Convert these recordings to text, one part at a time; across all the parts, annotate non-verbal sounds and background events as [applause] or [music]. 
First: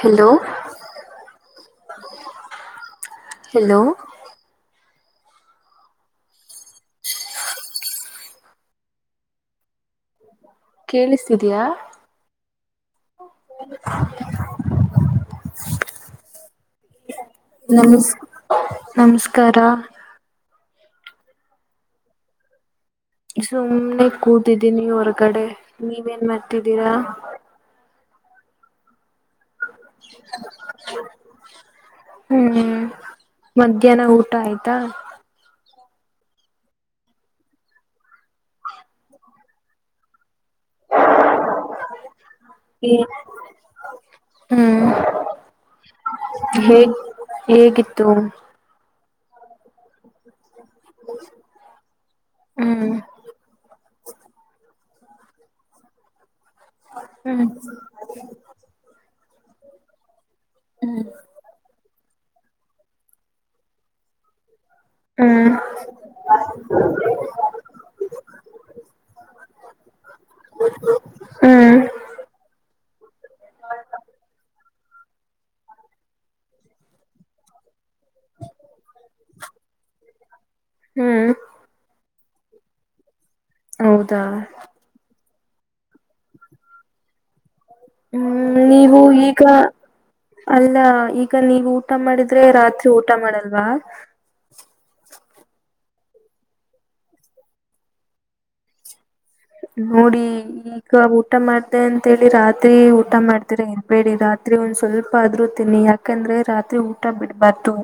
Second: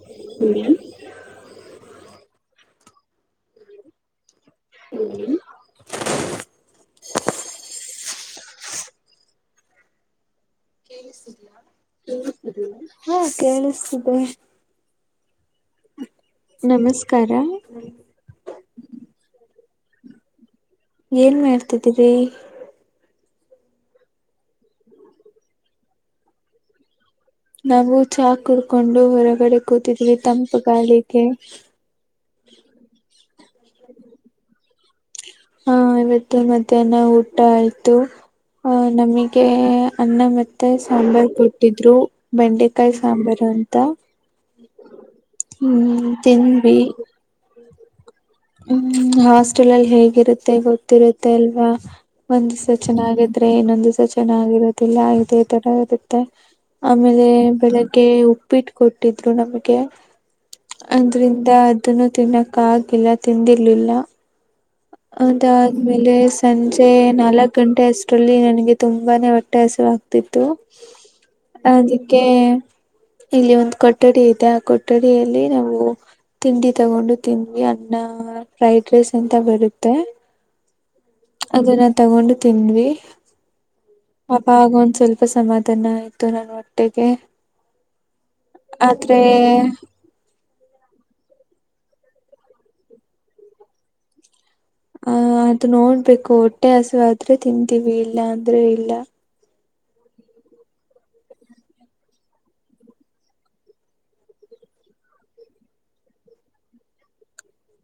Hello hello ಹೇಳಿ ಕೇಳಸ್ತಿದೆಯಾ ಹಾ ಕೇಳಸ್ತಿದೆ. [inaudible] ನಮಸ್ ನಮಸ್ಕಾರ. ಏನ್ ಮಾಡ್ತಿದ್ದೀರಿ. ಸುಮ್ನೆ ಕೂತಿದ್ದೀನಿ ಹೊರಗಡೆ ನೀವೆನ್ ಮಾಡ್ತಿದ್ದೀರಾ. ನಾವು ಚಾ ಕುಡ್ಕೊಂಡು ಹೊರಗಡೆ ಕೂತಿದ್ವಿ ತಂಪು ಗಾಳಿಗೆ ಹ್ಮು ಮಧ್ಯಾಹ್ನ ಊಟ ಆಯ್ತ್. ತ್ತ ಹ ಇವತ್ತು ಮಧ್ಯಾಹ್ನ ಊಟ ಆಯ್ತು ಆಹ ನಮಗೆ ಅನ್ನ ಮೆ ತ್ತ ಸಾಂಬಾರ್ ಕೊಟ್ಟಿದ್ರು ಬೆಂಡೆಕಾಯಿ ಸಾಂಬಾರ ಅಂತ ಹ್ಮ್ ಹ್ಮ ತಿಂದ್ವಿ. ಹೇಗ್ ಹೇಗಿತ್ತು ಹ್ಮ ಹಾಸ್ಟೆಲ್ ಲ್ಲಿ ಹೇಗಿರು ಮತ್ತೆ ಗೊತ್ತಿರುತ್ತೆ ಅಲ್ವಾ ಒಂದಿಸ ಹ್ಮ್ ಚೆನ್ನಾಗಿದ್ರೆ ಇನ್ನೊಂದ ದಿವ್ಸ ಚೆನ್ನಾಗಿರು. ತ್ತಿಲ್ಲ ಇದೆ ತರ ಇರುತ್ತೆ. ಆಮೇಲೆ ಹ್ಮ್ ಬೆಳಗ್ಗೆ ಉಪ್ಪಿಟ್ಟ ಕೊಟ್ಟ. ಟ್ಟಿದ್ರು ನಮಗೆ. ಅದ್ರಿಂದ ಅದನ್ನು. ತಿನಕ್ಕ ಆಗಿಲ್ಲ. ತಿಂದಿರ್ಲಿಲ್ಲ. ಹ್ಮ್ ಅದಾದ್ಮೇಲೆ ಸಂಜೆ ನಾಲ್ಕ್ ಗಂಟೆ ಅಷ್ಟರಲ್ಲಿ ನನಗೆ ತುಂಬಾನೇ ಹೊಟ್ಟೆ ಹಸಿವು ಆಗ್ತಿತ್ತು ಹ್ಮ್ ಅದಕ್ಕೆ ಇಲ್ಲಿ ಒಂದು ಕೊಠಡಿ ಇದೆ ಆ ಕೊ ಠಡಿಯಲ್ಲಿ ನಾವು ತಿಂಡಿ ತಗೊಂಡು ತಿಂದ್ವಿ ಅನ್ನಾ ಫ್ರೈಡ್ ರೈಸ್. [unintelligible] ಹ್ಮ್ ಅದನ್ನ ತಗೊಂಡ. ತಿಂದ್ವಿ. ಹೌದಾ ಅಪಾಗ್ ಒಂದ್ ಸ್ವಲ್ಪ. ತು ಸಮಾಧಾನ ಆಯ್ತು ನನ್ ಹೊಟ್ಟೆಗೆ. ಹ್ಮ್ ನೀವು ಆದ್ರೆ ಈಗ. ಅಲ್ಲ ಈಗ ನೀವು ಊಟ ಮಾಡಿದ್ರೆ ರಾತ್ರಿ ಊಟ ಮಾಡಲ್ವಾ. ಆ ಅದು ನೋಡ್ಬೇಕು ಹೊಟ್ಟೆ ಹಸಿವೆ ಆದ್ರೆ ತಿಂತೀವಿ ಇಲ್ಲ ಅಂದ್ರೆ ಇಲ್ಲ. ನೋಡಿ ಈಗ ಊಟ ಮಾಡ್ದೆ ಅಂತೇಳಿ ರಾತ್ರಿ ಊಟ ಮಾಡ್ತರ ಇರ್ಬೇಡಿ ರಾತ್ರಿ ಒಂದ್ ಸ್ವಲ್ಪ ಆದ್ರು ತಿನ್ನಿ ಯಾಕಂದ್ರೆ ರಾತ್ರಿ ಊಟ ಬಿಡ್ಬಾರ್ದು.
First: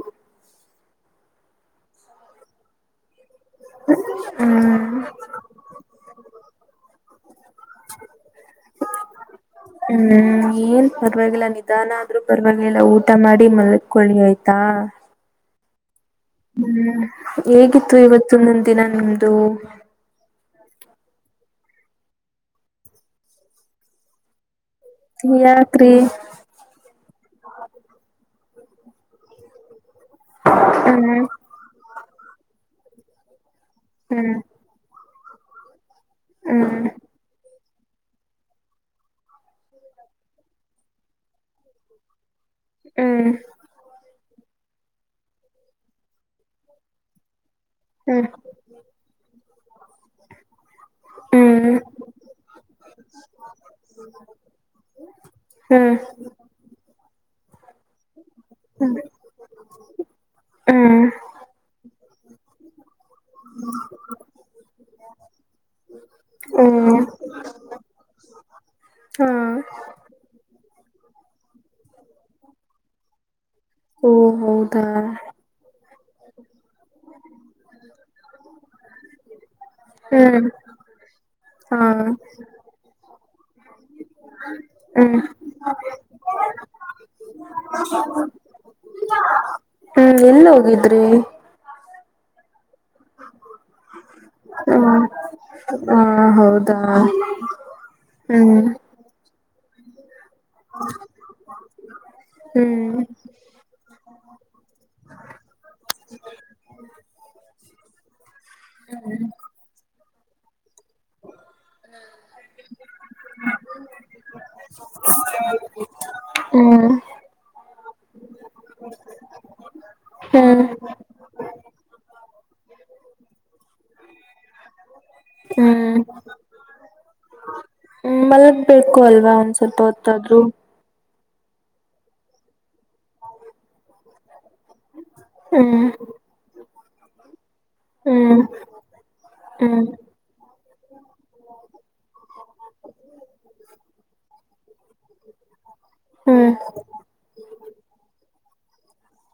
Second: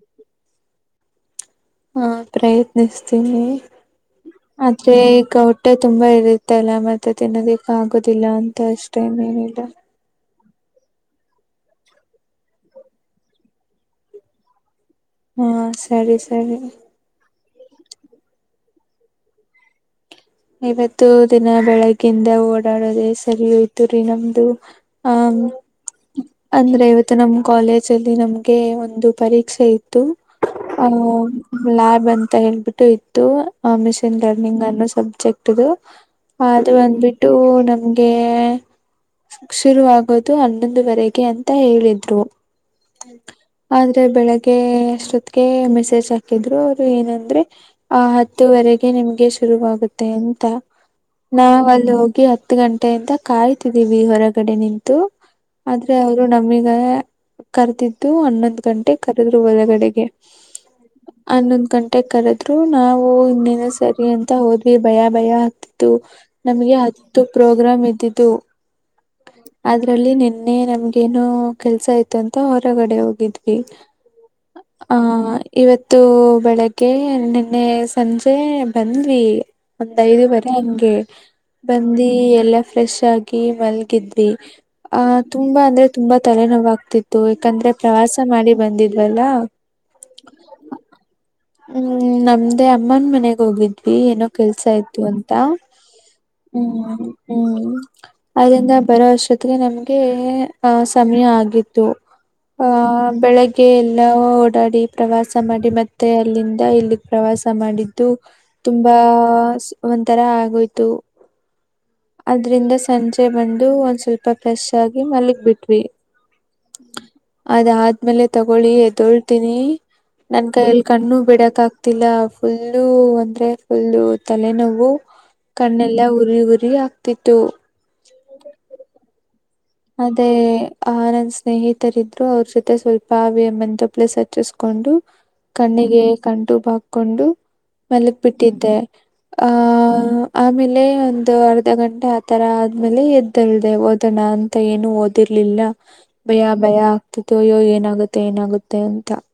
ಹ್ಮ ಪ್ರಯತ್ನಿಸ್ತೀನಿ. ಹ್ಮ್ ಮತ್ತೆ ಈಗ ಹೊಟ್ಟೆ ತುಂಬಾ ಇರುತ್ತಲ್ಲ ಮತ್ತೆ ತಿನದಕ್ಕೆ ಆಗುದಿಲ್ಲ ಅಂತ ಅಷ್ಟೇ ಇನ್ನೇನಿಲ್ಲ. ಹ್ಮ್ ಏನ್ ಪರವಾಗಿಲ್ಲ ನಿಧಾನ ಆದ್ರೂ ಪರವಾಗಿಲ್ಲ ಊಟ ಮಾಡಿ ಮಲ್ಕೊಳ್ಳಿ ಆಯ್ತಾ. ಹ್ಮ ಸ ಸರಿ ಸರಿ. ಹ್ಮ್ ಹೇಗಿತ್ತು ಇವತ್ತಿನೊನ್ದ್ ದಿನ ನಿಮ್ದು. ಇವತ್ತು ದಿನ ಬೆಳಗ್ಗಿಂದ ಓಡಾಡೋದೆ ಸರಿ ಹೋಯ್ತು ರೀ ನಮ್ದು. ಯಾಕ್ರಿ. ತ್ತ ನಮ್ ಕಾಲೇಜ್ ಅಲ್ಲಿ ನಮ್ಗೆ ಒಂದು ಪರೀಕ್ಷೆ ಇತ್ತು. [unintelligible] ಆ ಹ್ಮ್ ಲ್ಯಾಬ್ ಅಂತ ಹೇಳ್ಬಿಟ್ಟು. ತ್ತು. ಹ ಮಿಷಿನ್ ಹ್ಮ್ ಲರ್ನಿಂಗ್ ಆದ್ಮೇಲ್ ಸಬ್. ಚೆಕ್ಟದು ಅದು ಹ್ಮ್ ಬಂದ್ಬಿಟ್ಟು ನ ನಂಗೆ ಶುರುವಾಗೋದು ಹನ್ನೊಂದುವರೆಗೆ ಅಂತ ಹೇಳಿದ್ರು. ಹ್ಮ್ ಆದ್ರೆ ಬೆಳ ಗ್ಗೆ ಅಷ್ಟೊತ್ಗೆ ಮೆಸೇಜ್ ಹಾಕಿದ್ರು ಅವರು ಏನಂದ್ರೆ ಆ ಹ್ಮ್ ಹತ್ತುವರೆಗೆ ನಿಮ್ಗೆ ಶುರುವಾಗು ಅಂತಾ ನಾವ್ ಹ್ಮ್ ಅಲ್ಲಿ ಹೋಗಿ ಹತ್ತು ಗಂಟೆಯಿಂದ ಕಾಯ್ತಿದ್ದೀವಿ ಹೊರಗಡೆ ನಿಂತು ಆದ್ರೆ ಹ್ಮ್ ಅವರು ನಮಗ ಕರೆದಿದ್ದು ಹನ್ನೊಂದ್ ಗಂಟೆ ಕರೆದ್ರು ಒಳಗಡೆಗೆ ಹ್ಮ್ ಹನ್ನೊಂದ್ ಗಂಟೆ ಕರೆದ್ರು ನಾವು ಇನ್ನೇನ ಸರಿ ಅಂತ ಹೋದ ಭಯ ಭಯ ಹತ್ತಿತ್ತು ನಮ್ಗೆ ಹ್ಮ್ ಹತ್ತು ಪ್ರೋಗ್ರಾಮ್ ಇದ್ದಿದ್ದು ಹಾ ಅದ್ರಲ್ಲಿ ನಿನ್ನ್ ನೇ ನಮ್ಗ ಏನೋ ಕೆಲ್ಸ ಐತೆ ಅಂತ ಹೊರಗಡೆ ಹೋಗಿದ ವಿ ಓ ಹೌದಾ ಅ ಇವತ್ತು ಬೆಳಗ್ಗೆ ನಿನ್ನೆ ಸಂಜೆ ಬಂದ್ವಿ. ಒಂದ್ ಹ್ಮ್ ಐದುವರೆ ಹಂಗೆ ಹಾ ಬಂದಿ ಎಲ್ಲ ಫ್ರೆಶ್ [unintelligible] ಮಲ್ಗಿದ್ವಿ. ಆ ಹ್ಮ್ ತುಂಬಾ ಅಂದ್ರೆ ತುಂಬಾ ತಲೆನೋವಾಗ್ತಿತ್ತು ಯಾಕಂದ್ರೆ ಪ್ರವಾಸ ಮಾಡಿ ಬಂದಿದ್ವಿ ಅಲ್ಲಾ. ಹ್ಮ್ ಎಲ್ಲಿ ಹೋಗಿದ್ರಿ. ಹ್ಮು ನಮ್ದೇ ಅಮ್ಮನ್ ಮನೆಗ್ ಹೋಗಿದ್ವಿ ಏನೋ ಕೆಲ್ಸ ಹ್ಮ ಇತ್ತು ಅಂತ ಹ ಹೌದಾ ಹ್ಮು ಹ್ಮು ಹ್ಮ್ ಅಲ್ಲಿಂದ ಬರೊ ಅಸ್ಟೊತ್ತಿ [unintelligible] ನಮಗೆ ಎ ಅ ಸಮಯ ಆಗಿತ್ತು ಅ ಹ್ಮ್ ಬೆಳಗ್ಗೆ ಎಲ್ಲ ಓಡಾಡಿ ಪ್ರವಾಸ ಮಾಡಿ ಮತ್ತೆ ಅಲ್ಲಿಂದ ಇಲ್ಲಿಗೆ ಪ್ರವಾಸ ಮಾಡಿದ್ದು ತುಂಬಾ ಒಂಥರ ಆಗೋ ಯ್ತು ಅದ್ರಿಂದ ಸಂಜೆ ಬಂದು ಒಂದ್ ಸ್ವಲ್ಪ ಫ್ರೆಶ್ ಆಗಿ ಮಲಿಗ್ ಬಿಟ್ವಿ ಹ್ಮ್ ಅದ ಆದ ಆಮೇಲೆ ತಗೊಳ್ಳಿ ಎದ್ದೋಳ್ತೀನಿ ನನ್ ಹ್ಮ್ ಕೈಯಲ್ಲಿ ಕಣ್ಣು ಬಿಡಕ್ ಆಗ್ತಿಲ್ಲ ಫುಲ್ಲು ಅಂದ್ರೆ ಫುಲ್ಲು ತಲೆ ನೋವು ಹ್ಮ್ ಕಣ್ಣೆಲ್ಲ ಉರಿ ಉರಿ ಆಗ್ತಿತ್ತು. [unintelligible] ಅದೇ ಹೊತ್ತಾದ್ರು ಆ [unintelligible] ಸ್ನೇಹಿತರ ಇದ್ರು ಅವ್ರ ಜೊತೆ ಸ್ವಲ್ಪವೆ ಮೆಂತ ಪ್ಲೇಸ್ ಹಚ್ಚಿಸಕೊಂಡು ಹ್ಮ್ ಕಣ್ಣಿಗೆ ಕಂಟು ಬಾಕ್ ಕೊಂಡು ಮಲಿಗ್ ಹ್ಮ್ ಬಿಟ್ಟಿದ್ದೆ ಆ ಹ್ಮ್ ಆಮೇಲ್ ಲೆ ಒಂದು ಅರ್ಧ ಗಂಟೆ ಆ ತರ ಆದ್ಮೇಲೆ ಎದ್ದೆಲ್ದೆ ಓದೋಣ ಅಂತ. ಮತ್ತೆ ಏನು ಓದಿರ್ಲಿಲ್ಲ. ಭಯ ಹ್ಮ್ ಭಯ ಆಗ್ತಿತ್ತು ಅಯ್ಯೋ ಏನಾಗುತ್ತೆ ಏನಾಗುತ್ತೆ. ಮತ್ತೆ ಎಂತ.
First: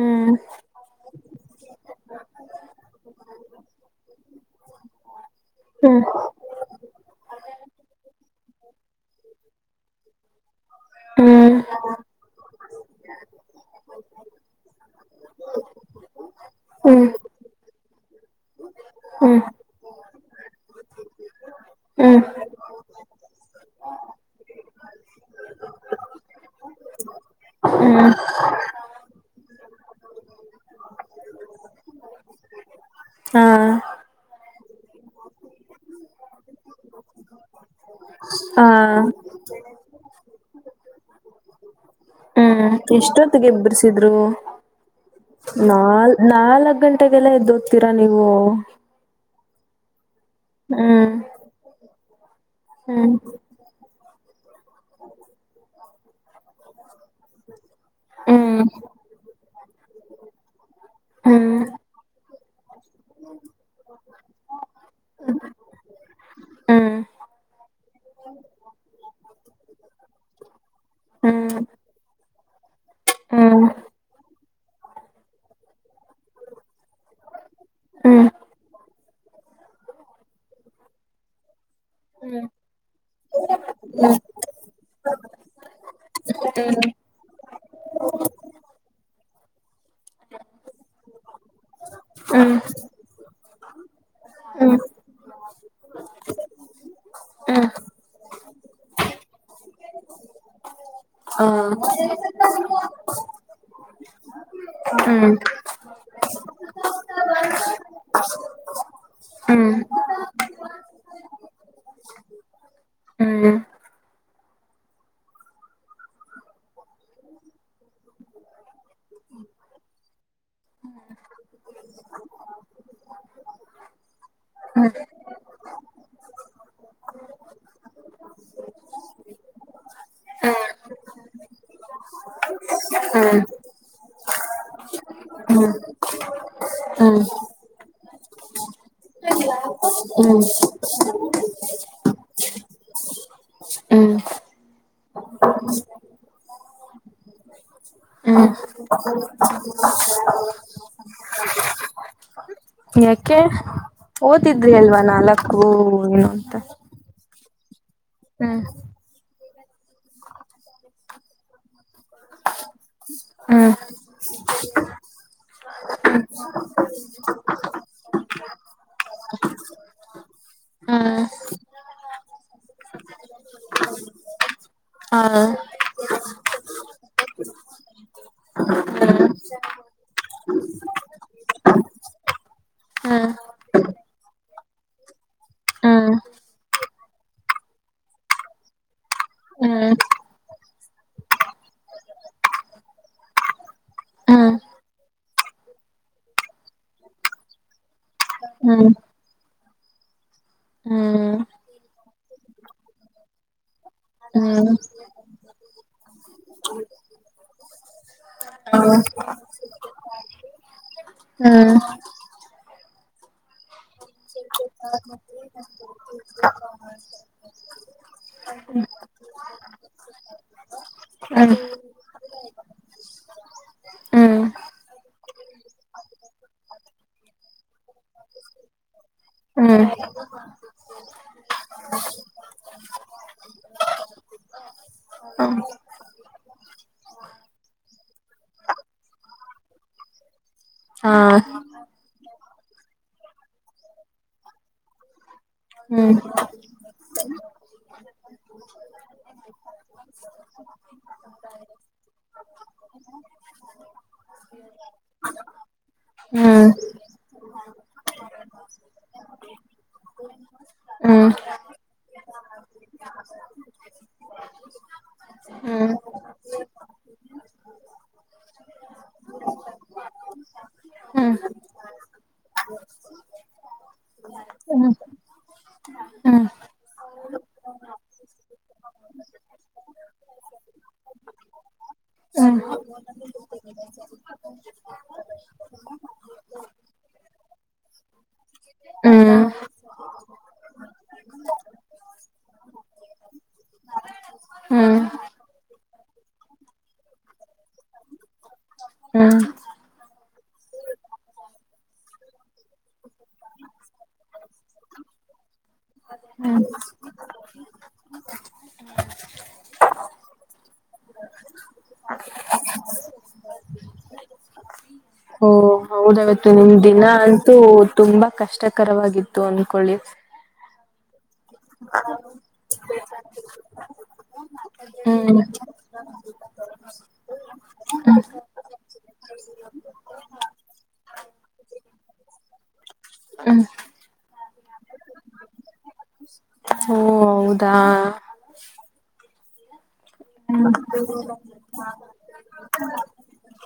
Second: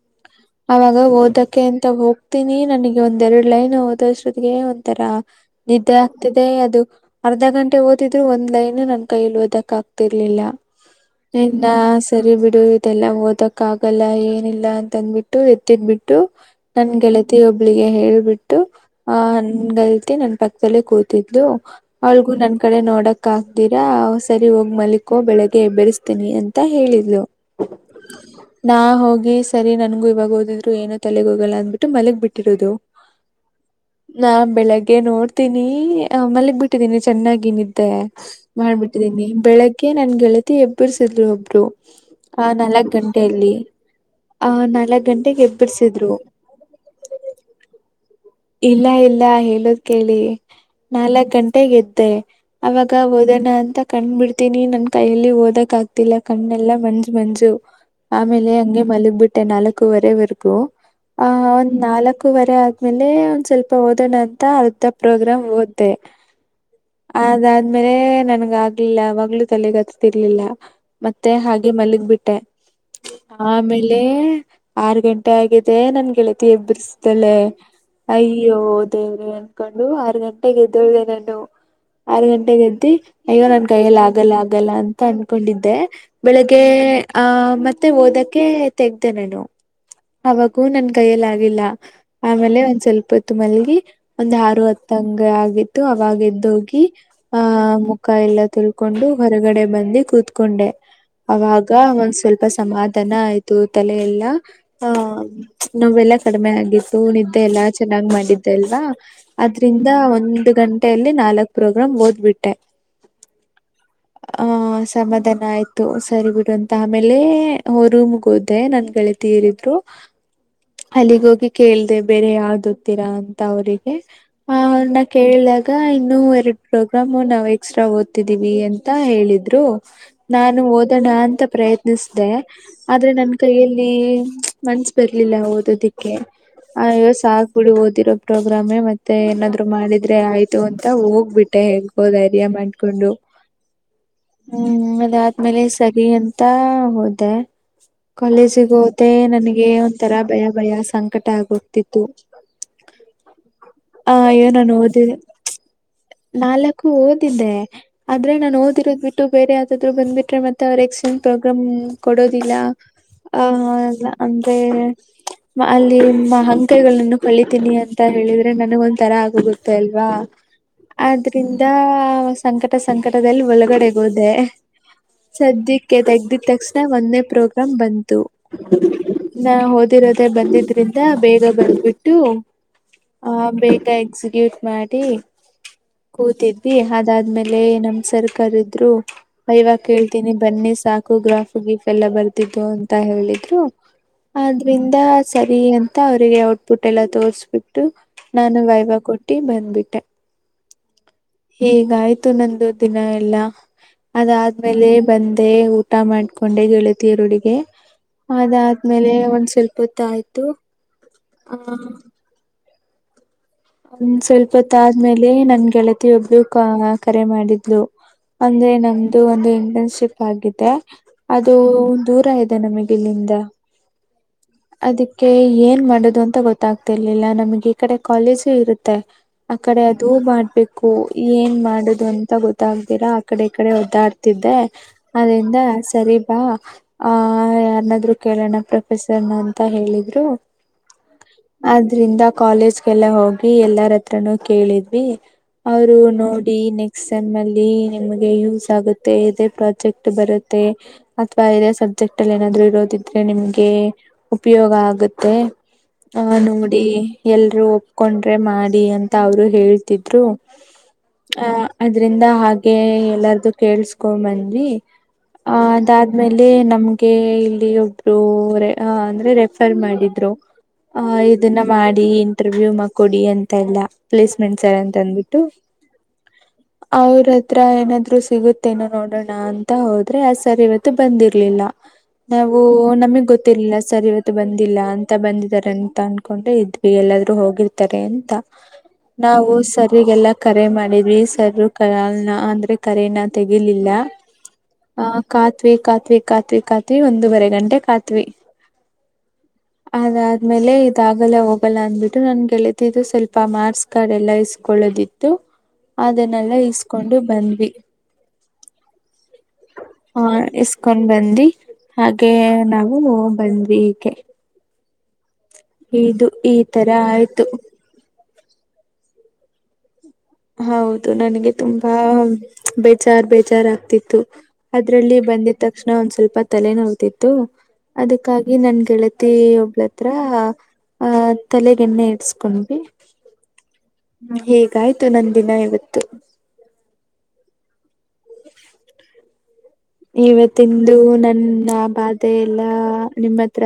ಹ್ಮ್ ಅವಾಗ ಓದಕ್ಕೆ ಅಂತ ಹೋಗ್ತೀನಿ ನನಗೆ ಒಂದೆರಡ್ ಲೈನ್ ಓದಷ್ಟತ್ತಿಗೆ ಒಥರ ಹ್ಮ್ ನಿದ್ದೆ ಹ್ಮ್ ಆಗ್ತಿದೆ ಅದು ಅರ್ಧ ಗಂಟೆ ಓದಿದ್ರು ಒಂದ್ ಲೈನ್ ನನ್ ಕೈಯಲ್ಲಿ ಓದಕ್ ತರ್ಲಿಲ್ಲ ಹ್ಮ್ ಇನ್ನ ಸರಿ ಬಿಡು ಇದೆಲ್ಲ ಓದಕ್ ಆಗಲ್ಲ ಏನಿಲ್ಲ ಅಂತಬಿಟ್ಟು ಎತ್ತಿದ್ಬಿಟ್ಟು. ನನ್ ಹ್ಮ್ ಗೆಳತಿ ಒಬ್ ಒಬ್ಳಿಗೆ ಹೇಳ್ಬಿಟ್ಟು ಆಹ ಹ್ಮ್ ಹ್ಮ್ ನನ್ ಗಲ್ತಿ ನನ್ ಪಕ್ಕದದಲ್ಲಿ ಕೂತಿದ್ಲು ಅವಳಗೂ ನನ್ ಕಡೆ ನೋಡಕ್ ಆಗ್ದಿರ. ಸರಿ ಹೋಗ ಮಲಿಕೋ ಬೆಳಿಗ್ಗೆ ಎಬೆರೆಸ್ತೇನಿ ಅಂತ ಹೇಳಿದ್ಲು ನಾ ಹೋಗಿ ಸರಿ ನನ್ಗೂ ಇವಾಗ ಓದಿದ್ರು ಏನೋ ತಲೆಗ್ ಹೋಗಲ್ಲ ಅಂದ್ಬಿಟ್ಟು ಮಲಿಗ್ ಬಿಟ್ಟಿರೋದು. ಹಾ ನಾ ಬೆಳಗ್ಗೆ ನೋಡ್ತೀನಿ ಮಲ್ಲಿಗ್ ಬಿಟ್ಟಿದ್ದೀನಿ ಚೆನ್ನಾಗಿ ನಿದ್ದೆ. ಹಾ ಬೆಳಗ್ಗೆ ನನ್ ಗೆಳತಿ ಎಬ್ಬರ್ಸಿದ್ರು ಒಬ್ [unintelligible] ಎಷ್ಟೊತ್ತಿಗೆಬ್ಬಸಿದ್ರು ಆ ನಾಲ್ಕ್ ಗಂಟೆಗೆ ಎಬ್ಬಿರ್ಸಿದ್ರು ನಾ-ನಾಲ್ಕ್ ಗಂಟೆಗೆಲ್ಲ ಎದ್ದು ಓದುತ್ತೀರಾ ನೀವು. ಇಲ್ಲ ಇಲ್ಲ ಹಾ ಹೇಳೋದ್ ಕೇಳಿ. ಹ್ಮ್ ನಾಲ್ಕ್ ಗಂಟೆಗೆ ಎದ್ ಮತ್ತೆ ಅವಾಗ ಹ್ಮ್ ಓದೋಣ ಅಂತ ಕಂಡ್ಬಿಡ್ [unintelligible] ನನ್ ಕೈಯಲ್ಲಿ ಓದಕ್ ಆಗ್ ತ್ತಿಲ್ಲ ಕಣ್ಣೆಲ್ಲ ಮಂಜ್ ಮಂಜು ಆಮೇಲೆ ಹ್ಮ್ ಹಂಗೆ ಮಲಗ್ ಬಿಟ್ಟೆ ನಾಲಕ್ ಕ್ಕು ವರೆಯವರ್ಗು. ಆ ಹ್ಮ್ ಒಂದ್ ನಾಲಕ್ ಕ್ಕು ವರೆ ಆದ್ಮೇಲೆ. [unintelligible] ಒಂದ್ ಸ್ವಲ್ಪ ಓದೋಣ ಅಂತ ಅರ್ಧ ಪ್ರೋಗ್ರಾಮ್ ಓದದೆ ಹ್ಮ್ ಅದಾದ್ಮೇಲೆ ನನ್ಗ ಆಗ್ಲಿಲ್ಲ ಅವಾಗ್ಲು ತಲೆಗತ್ತತಿರ್ಲಿಲ್ಲ ಮತ್ತೆ ಹ್ಮ್ ಹ್ಮ್ ಹಾಗೆ ಮಲಗ್ ಬಿಟ್ಟೆ ಹ್ಮ್ ಆಮೇಲೆ ಆರ್ ಗಂಟೆ ಆಗ ಮತ್ತೇ ನನ್ಗೆಳತಿ ಇಬ್ಬ್ರಸ್ದಲೆ. ಹ್ಮ್ ಅಯ್ಯೋ ದೇವ್ರೆ ಅನ್ಕೊಂಡು ಆರ್ ಗಂಟೆೆಗೆ ಎದ್ದೋಳ್ದೆ ನಾನು ಆರ್ ಗಂಟೆೆಗೆ ಎದ್ದಿ ಅಯ್ಯೋ ನನ್ ಕೈಯಲ್ ಆಗಲ್ಲ ಆಗಲ್ಲ ಅಂತ ಅನ್ಕೊಂಡಿದ್ದೆ ಬೆಳಿಗ್ಗೆ ಆ ಮತ್ತೆ ಓದಕ್ಕೆ ತೆಗ್ದೆ ನಾನು. ಅವಾಗೂ ನನ್ ಕೈಯಲ್ ಆಗಿಲ್ಲ ಹ್ಮ್ ಹ್ಮ್ ಹ್ಮ್ ಹ್ಮ್ ಹ್ಮ್ ಹ್ಮ್ ಆಮೇಲೆ ಒನ್. ಪ್ಪತ್ತು ಮಲ್ಗೀ. ಒಂದ್ ಆರು ಹ್ಮ್ ಹತ್ತಂಗ ಆಗಿ ತ್ತು ಅವಾಗ ಎದ್ದೋಗಿ ಆ ಮುಖ ಎಲ್ಲಾ ತೊಳ್ಕೊಂಡು ಹೊರಗಡೆ ಬಂದಿ ಕೂತ್ಕೊಂಡೆ. ಅವಾಗ ಒಂದ್ ಸ್ವಲ್ಪ ಸಮಾಧಾನ ಆಯ್ ತ್ತು ತಲೆ ಎಲ್ಲ. ಹಾ ಹ್ಮ್ ನಾವೆಲ್ಲ. ಕಡಿಮೆ ಆಗಿತ್ತು ನಿದ್ದೆ ಎಲ್ಲಾಚ್. ಚೆನ್ನಾಗ್ ಮಾಡಿದ್ದೆ ಅಲ್ವಾ ಅದ್ರಿಂದ ಒಂದು ಗಂಟೆಯಲ್ಲಿ ನಾಲಕ್ ಪ್ರೋಗ್ರಾಮ್ ಓದ್ಬಿಟ್ಟೆ ಆ ಸಮಾಧಾನ ಆಯ್ತು ಸರಿ ಬಿಡು ಅಂತ ಆಮೇಲೇ ಹೊ-ರೂಮ್ಗ್ ಹೋದೆ ನನ್. ಗೆಳತೀಯರಿದ್ರು. ಹಲ್ಲಿಗ್ಗೋಗಿ ಕೇಳ್ದೆ ಬೇರೆ ಯಾವ್ದು. ತೀರಾ ಅಂತ ಅವರಿಗೆ ಅವ್ರನ ಕೇಳ್ದಾಗ ಇನ್ನು. ಹು ಎರಡ್ ಪ್ರೋಗ್ರಾಮು ನಾವು ಎಕ್ಸ್ಟ್ರಾ ಓದ್ತಿದೀವಿ ಅಂತ ಹೇಳಿದ್ರು ನಾನು ಓದೋಣ ಅಂತ ಪ್ರಯತ್ನಿಸ್ದೆ. ಆದ್ರೆ ನನ್ ಕೈಯಲ್ಲಿ. ಮನ್ಸ್ ಬರ್ಲಿಲ್ಲ ಓದೋದಿಕ್ಕೆ. ಅಯ್ಯೊ ಹ್ಮ್ ಹ್ಮ್ ಹ್ಮ್ ಸಾಕ್. ಓದಿರೋ ಪ್ರೋಗ್ರಾಮೆ ಮತ್ತೆ ಏನಾದ್ರು. ಮಾಡಿದ್ರೆ ಆಯ್ತು ಅಂತ ಹೋಗ್ಬಿ ಟ್ಟೆ ಹೆಂಗೋ ಧೈರ್ಯ ಮಾಡ್ಕೊಂಡು ಹ್ಮ್ ಅದಾದ್ಮೇಲೆ ಸರಿ ಅಂತ ಹೋದೆ ಕಾಲೇಜಿಗ್ ಹೋದೆ ನನಗೆ ಒಂಥರ ಭಯ ಭಯ ಸಂಕಟ ಆಗೋಗ್ತಿತ್ತು. ಯಾಕೆ ಆ ಅಯ್ಯೋ ಓದಿದ್ರಿ ನಾನು ಅಲ್ವಾ ಓದಿದ ನಾಲಕ್ಕೂ [unintelligible] ನಾಲ್ಕು ಓದಿದ್ದೆ ಆದ್ರೆ ನಾನ್ ಓದಿರೊದ್ ಬಿಟ್ಟು ಬೇರೆ ಯಾ ದ್ರು ಬಂದ್ಬಿಟ್ರೆ ಮತ್ತೆ ಅವರ್ ಎಕ್ಸಾಮ್ ಪ್ರೋಗ್ರಾಮ್ಮೂ‌ ಕೊಡೋದಿಲ್ಲ ಆ ಹ್ಮ್ ಅಲ್ಲ ಅಂದ್ರೆ ಮ್-ಅಲ್ಲಿ ಹಂಕೈಗಳನ್ನು. ತ್ತಿಲಿ. ಅಂತ ಹೇಳಿದ್ರೆ ನನಗ್ ಒಂದ ತರ ಆಗೊಗುತ್ತೆ ಅಲ್ವಾ ಹ್ಮ್ ಆದ್ರಿಂದ ಸಂಕಟ ಸಂಕಟದಲ್ಲಿ ಒಳಗಡೇಗೋದೇ. ಹ ಹ್ಮ್ ಸದ್ಯಕ್ಕೆ ತೆಗ್. ಇದಿದ್ ತಕ್ಷ್ಣ ಒಂದೇ ಪ್ರೋಗ್ರಾಮ್ ಬಂತು ಹ್ಮ್ ನ ಓದಿರೋದೆ ಬಂದಿದ್ರಿಂದ ಬೇಗ ಬರದ್ಬಿಟ್ಟು ಬಿಟ್ಟು ಹ್ಮ್ ಹ್ಮ್ ಆ ಬೇಗಾ ಎಕ್ಸಿಕ್ಯೂಟ್ ಮಾಡಿ ಹ್ಮ್ ಕೂತಿದ್ವಿ ಅದಾದ್ಮೇಲೆ ಲೇ ನಮ್ ಸರ್ ಕರುದ್ರು ವೈವಾ ಕೇಳ್ತೀನಿ ಬನ್ನಿ ಸಾಕು ಗ್ರಾಫ್ ಗೀಫ್ ಎಲ್ಲ ಬರ್ದಿದ್ದು ಅಂತ ಹೇಳಿದ್ರು ಆದ್ರಿಂದ ಸರಿ ಅಂತ ಅವ್ರಿಗೆ ಎಲ್ಲಾ ತೋರ್ಸ್ಬಿಟ್ಟು ನಾನು ಹ್ಮ್ ವೈವ ಕೊಟ್ಟಿ ಬ ಬಂದ್ಬಿಟ್ಟೆ ಹ್ಮ್ ಹೀಗಾಯ್ತು ನಂದು ದಿನ ಎಲ್ಲ ಹ್ಮ್ ಅದಾದ್ಮೇಲೆ ಬಂದೆ ಊಟ ಮಾಡ್ಕೊಂಡೆ ಗೆಳತಿಯರೊಡಿಗೆ ಹ್ಮ್ ಅದಾದ್ಮೇಲೆ ಒಂದ್ ಸ್ವಲ್ಪ ಹೊತ್ತು ಆಯ್ತು ಆ ಹ್ಮ್ ಒಂದ್ ಸ್ವಲ್ಪತ್ತು ಆದ್ಮೇಲೆ ನನ್ ಗೆಳತಿ ಒಬ್ಳು ಕರೆ ಮಾಡಿದ್ಲು ಅಂದ್ರೆ ನಮ್ದು ಒಂದು ಇಂಟರ್ನ್ಶಿಪ್ ಆಗಿದೆ ಅದು ಹ್ಮ್ ದೂರ ಇ ಮತ್ತೆ ನಮಿಗ್ ಇಲ್ಲಿಂದ ಹ್ಮ್ ಅದಕ್ಕೆ ಏನ್ ಮಾಡುದು ಅಂತ ಗೊತ್ತಾಗ್ತಿರ್ಲಿಲ್ಲ ನಮಗೆ ಈ ಕಡೆ ಕಾಲೇಜು ಇರುತ್ತೆ ಆಕಡೆ ಹ್ಮ್ ಅದೂ ಮಾಡ್ಬೇಕು ಏನ್ ಮಾಡುದು ಅಂತ ಗೊತ್ತಾಗ್ದಿರಾ ಆ ಕಡೆ ಈ ಕಡೆ ಒದ್ದಾಡ್ತಿದ್ದೆ ಹ್ಮ್ ಅದ್ರಿಂದ ಸರಿ ಬಾ ಆ ಯಾರನಾದ್ರು ಕೇಳೋಣ ಪ್ರೊಫೆಸರ್ ಅಂತ ಹೇಳಿದ್ರು ಹಾ ಆದ್ರಿಂದ ಕಾಲೇಜ್ಗೆಲ್ಲ ಹೋಗಿ ಎಲ್ಲರ ಹತ್ರಾನೂ ಕೇಳಿದ್ವಿ ಅವರು ಹ್ಮ್ ನೋಡಿ ನೆಕ್ಸ್ಟ್ ಸೆಮ್ ಅಲ್ಲಿ ನಿಮ್ಗೆ ಯೂಸ್ ಆಗುತ್ತೆ ಇದೇ ಪ್ರಾಜೆಕ್ಟ್ ಬರುತ್ತೆ ಅಥವಾ ಇದೇ ಸಬ್ಜೆಕ್ಟ್ ಅಲ್ಲಿ ಏನಾದ್ರು ಇರೋದ್ ಆದೆ ನಿಮಗೆ ಉಪಯೋಗ ಆಗುತ್ತೆ ಆ ಹ್ಮ್ ನೋಡಿ ಎಲ್ಲ ಒಪ್ಕೊಂಡ್ರೆ ಮಾಡಿ ಅಂತ ಅವರು ಹೇಳ್ತಿದ್ರು ಹ್ಮ್ ಹ ಅದ್ರಿಂದ ಹಾಗೆ ಎಲ್ಲಾರ್ದು ಕೇಳಸ್ಕೊ ಬಂದ್ವಿ ಅ ಹ್ಮ್ ಅದಾದ್ಮೇಲೆ ನಮ್ಗೆ ಇಲ್ಲಿ ಒಬ್ರು ಅ ಅಂದ್ರೆ ರೆಫರ್ ಮಾಡಿದ್ರು ಹ್ಮ್ ಇದನ್ನ ಮಾಡಿ ಇಂಟರ್ವ್ಯೂನ ಕೊಡಿ ಅಂತೆಲ್ಲ ಪ್ಲೇಸ್ಮೆಂಟ್ ಸರ್ ಹ್ಮ್ ಹ್ಮ್ ಹ್ಮ್ ಅಂತ ಅನ್ಬಿಟ್ಟು ಹ್ಮ್ ಅವ್ರ್ ಹತ್ರ ಏನಾದ್ರೂ ಸಿಗುತ್ತೇನೋ ನೋಡೋಣ ಅಂತ ಹೋದ್ರೆ ಆ ಸರ್ ಇವತ್ತು ಬಂದಿರಲಿಲ್ಲ ನಾವು ನಮಿಗ್ ರ್ಲ ಸರ್ ಇವತ್ತು ಬಂದಿಲ್ಲ ಅಂತ ಬಂದಿದ್ದಾರೆ ಅಂತ ಅನ್ಕೊಂಡೆ ಇದ್ವಿ ಎಲ್ಲಾದ್ರೂ ಹೋಗಿರ್ತಾರೆ ಅಂತ ನಾವು ಸರ್ರಿಗೆಲ್ಲಾ ಕರೆ ಮಾಡಿದ್ವಿ ಸರ ಕಲ್ ಅಂದ್ರೆ ಕರೆನ ತೆಗಿಲಿಲ್ಲ ಹ್ಮ್ ಹ್ಮ್ ಅ ಕಾತ್ವಿ ಕಾತ್ವಿ ಕಾತ್ವಿ ಕಾತ್ವಿ ಒಂದುವರೆ ಗಂಟೆ ಕಾತ್ವಿ ಹ್ಮ್ ಅದಾದ್ಮೇಲೆ ಇದಾಗಲ್ಲ ಹೋಗ ಲ್ಲ ಅಂದ್ಬಿಟ್ಟು ನನ್ಗೆಳಿತಿದ್ದು ಸ್ವಲ್ಪ ಪ ಮಾರ್ಸ್ ಕಾರ್ಡ್ ಎಲ್ಲ ಇಸ್ಕೊಳ್ಳೋದಿತ್ತು ಅದನ್ನೆಲ್ಲ ಇಸ್ಕೊಂಡು ಬಂದ್ವಿ ಹ ಇಸ್ಕೊಂಡ್ ಬಂದಿ ಹಾಗೆ ನಾವು ಬಂದ್ವಿ ಕೆ ಓ ಹೌದವತ್ತು ನಿಮ್ ತರ ದಿನ ಆಯ್ತು ಅಂತೂ ತುಂಬಾ ಕಷ್ಟಕರವಾಗಿತ್ತು ಅಂದ್ ಕೊಳ್ಳಿ. ಹೌದು ನನಗೆ- ತುಂಬಾ ಬೇಜಾರ್ ಬೇಜಾರ್ ಆಗ್ತಿತ್ತು ಅದ್ರಲ್ಲಿ ಹ್ಮ್ ಬಂದಿದ್ ತಕ್ಷಣ ಒಂದ್ ಸ್ವಲ್ಪ ತಲೆನೋವ್ತಿತ್ತು ಅದಕ್ಕಾಗಿ ನನ್ಗೆ ತ್ತೆ ಒಬ್ಳತ್ರ ಆ ತಲೆಗೆ ಎಣ್ಣೆ ಇಡ್ಸ್ಕೊಂಡ್ಡೆ. ಹ್ಮ್ ಹೇಗಾಯಿತು. ದಿನ ಇವತ್ತು. ಓ ಹೌದಾ. ಇವತ್ತಂದು ನನ್ನ ಬಾಧೆ ಎಲ್ಲಾ ನಿಮ್ಮ ಹತ್ರ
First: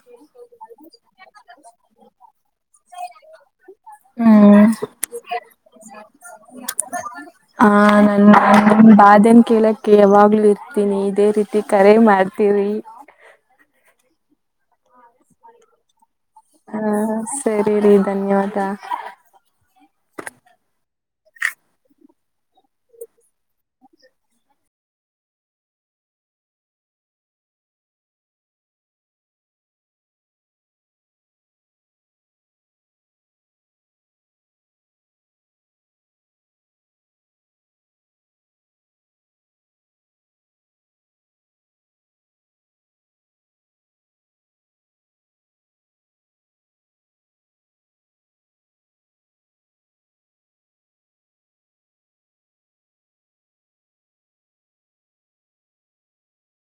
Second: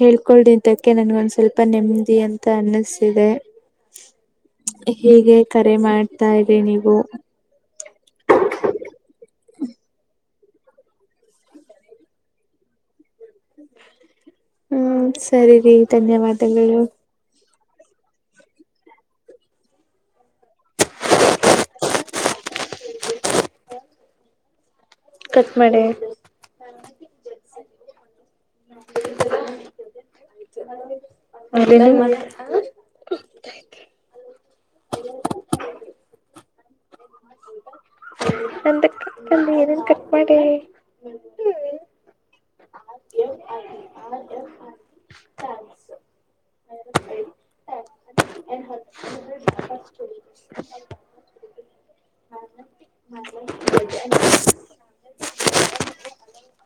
ಹೇಳ್ಕೊಳ್ದಿದ್ದಕ್ಕೆ ನನ್ಗೊಂದ್ ಸ್ವಲ್ಪ ನೆಮ್ಮದಿ ಅಂತ ಅನ್ನಸ್ತಿದೆ ಹ್ಮ್ ಹೀಗೆ ಕರೆ ಮಾಡ. ತಾರಿ ನೀವು. ಹಾ ನನ್ ಬಾದ್ಯನ್ ಕೇಳಕ್ಕೆ ಯಾವಾಗ್ಲು ಇರ್ತೀನಿ ಇದೇ ರೀತಿ ಕರೆ ಮಾಡ್ತೀರಿ. ಹ್ಮ್ ಸರಿ ರಿ ಧನ್ಯವಾದ. ಹ್ಮ ಸರಿ ರೀ ಧನ್ಯವಾದ. ಕಟ್ ಮಾಡಿ. [unintelligible] [unintelligible]